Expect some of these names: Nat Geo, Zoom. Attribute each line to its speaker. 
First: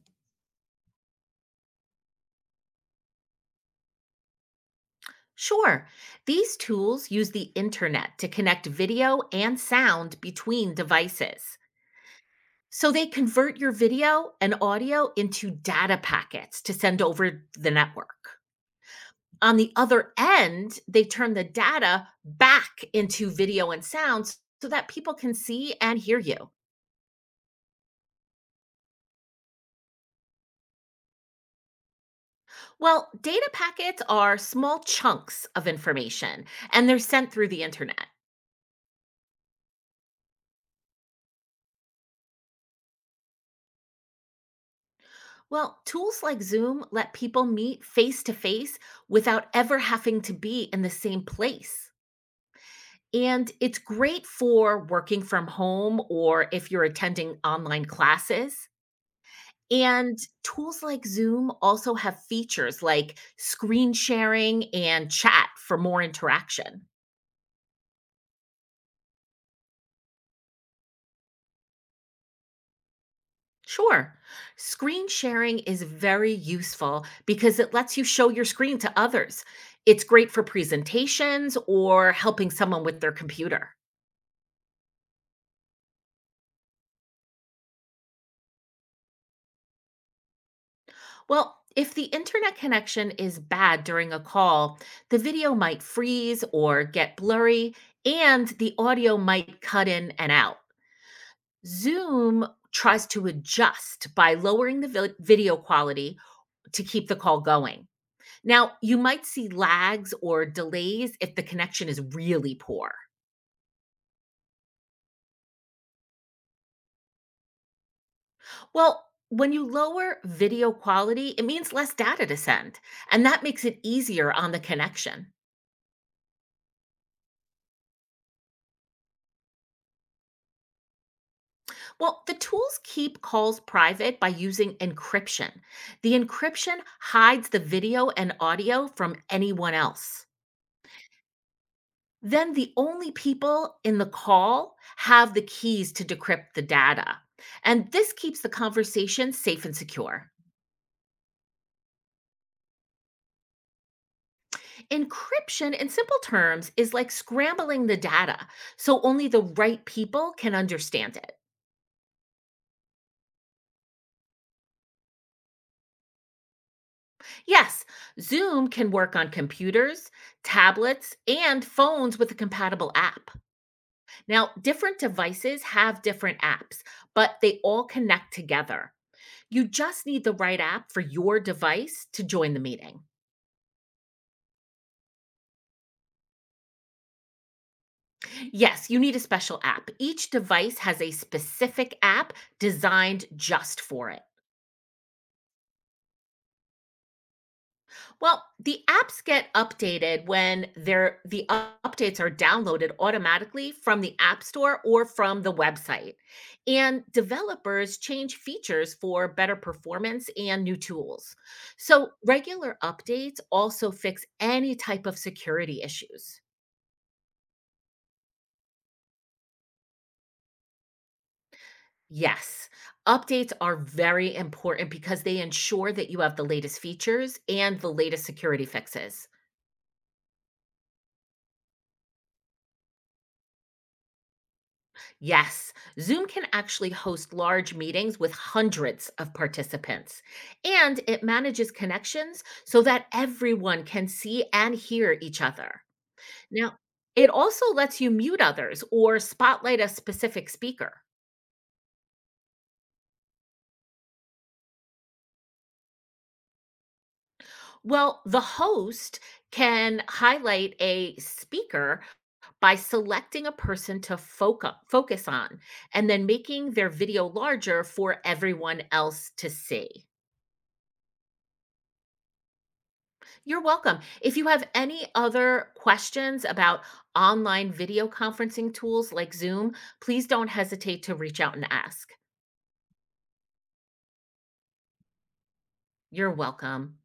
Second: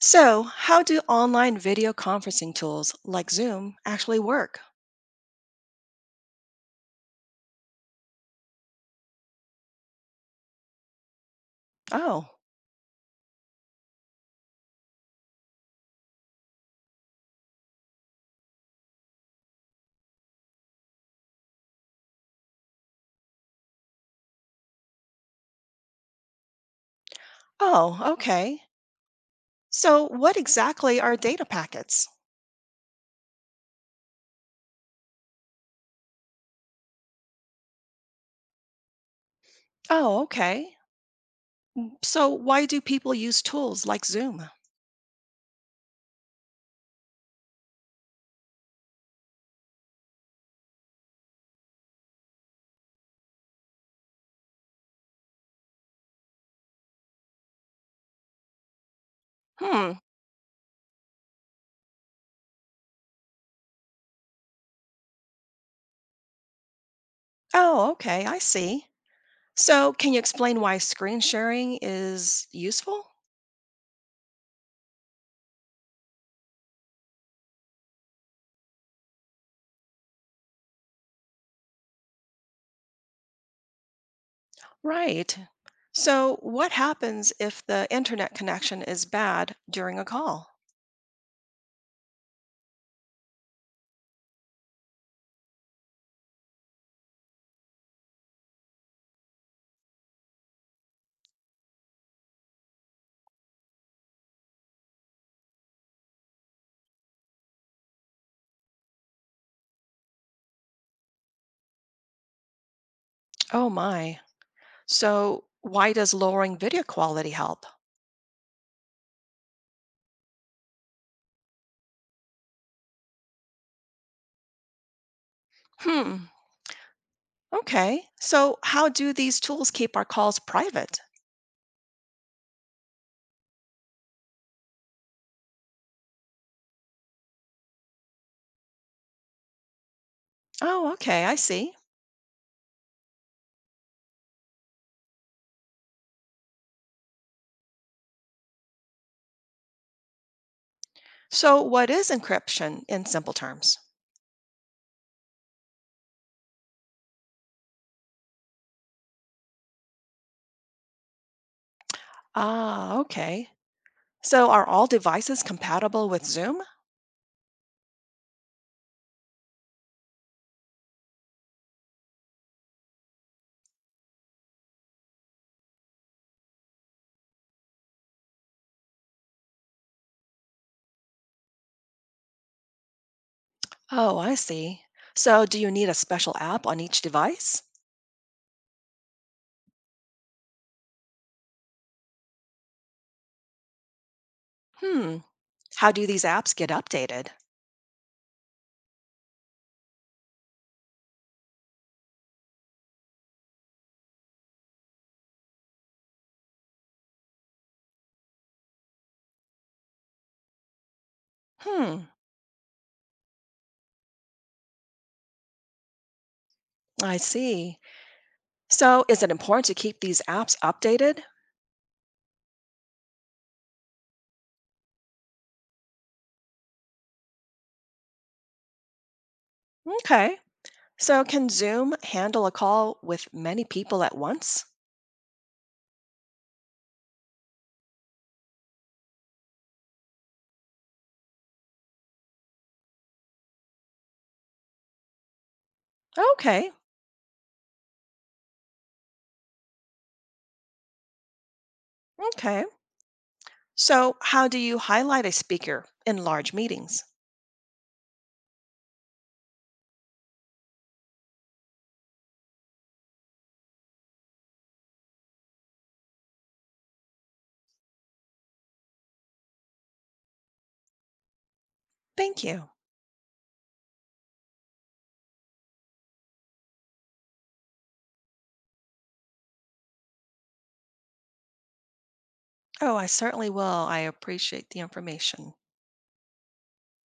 Speaker 1: So, how do online video conferencing tools like Zoom actually work?
Speaker 2: Sure. These tools use the internet to connect video and sound between devices.
Speaker 1: Oh,
Speaker 2: So they convert your video and audio into data packets to send over the network. On the other end, they turn the data back into video and sounds so that people can see and hear you.
Speaker 1: oh, okay. So, what exactly are data packets?
Speaker 2: Well, data packets are small chunks of information and they're sent through the internet.
Speaker 1: Oh, okay. So, why do people use tools like Zoom?
Speaker 2: Well, tools like Zoom let people meet face to face without ever having to be in the same place. And it's great for working from home or if you're attending online classes.
Speaker 1: Hmm.
Speaker 2: And tools like Zoom also have features like screen sharing and chat for more interaction.
Speaker 1: Oh, okay. I see. So, can you explain why screen sharing is useful?
Speaker 2: Sure. Screen sharing is very useful because it lets you show your screen to others. It's great for presentations or helping someone with their computer.
Speaker 1: Right. So, what happens if the internet connection is bad during a call?
Speaker 2: Well, if the internet connection is bad during a call, the video might freeze or get blurry, and the audio might cut in and out. Zoom tries to adjust by lowering the video quality to keep the call going. Now, you might see lags or delays if the connection is really poor.
Speaker 1: Oh, my. So, why does lowering video quality help?
Speaker 2: Well, when you lower video quality, it means less data to send, and that makes it easier on the connection.
Speaker 1: Hmm. Okay. So, how do these tools keep our calls private?
Speaker 2: Well, the tools keep calls private by using encryption. The encryption hides the video and audio from anyone else.
Speaker 1: Oh, okay. I see.
Speaker 2: Then the only people in the call have the keys to decrypt the data. And this keeps the conversation safe and secure.
Speaker 1: So, what is encryption in simple terms?
Speaker 2: Encryption, in simple terms, is like scrambling the data so only the right people can understand it.
Speaker 1: Ah, okay. So, are all devices compatible with Zoom?
Speaker 2: Yes, Zoom can work on computers, tablets, and phones with a compatible app. Now, different devices have different apps, but they all connect together. You just need the right app for your device to join the meeting.
Speaker 1: Oh, I see. So, do you need a special app on each device?
Speaker 2: Yes, you need a special app. Each device has a specific app designed just for it.
Speaker 1: Hmm. How do these apps get updated?
Speaker 2: Well, the apps get updated when updates are downloaded automatically from the App Store or from the website. And developers change features for better performance and new tools. So,
Speaker 1: Hmm.
Speaker 2: regular updates also fix any type of security issues.
Speaker 1: I see. So, is it important to keep these apps updated?
Speaker 2: Yes, updates are very important because they ensure that you have the latest features and the latest security fixes.
Speaker 1: Okay. So, can Zoom handle a call with many people at once?
Speaker 2: Yes, Zoom can actually host large meetings with hundreds of participants, and it manages connections so that everyone can see and hear each other.
Speaker 1: Okay.
Speaker 2: Now, it also lets you mute others or spotlight a specific speaker.
Speaker 1: Okay. So, how do you highlight a speaker in large meetings?
Speaker 2: Well, the host can highlight a speaker by selecting a person to focus on and then making their video larger for everyone else to see.
Speaker 1: Thank you.
Speaker 2: You're welcome. If you have any other questions about online video conferencing tools like Zoom, please don't hesitate to reach out and ask.
Speaker 1: Oh, I certainly will. I appreciate the information.
Speaker 2: You're welcome.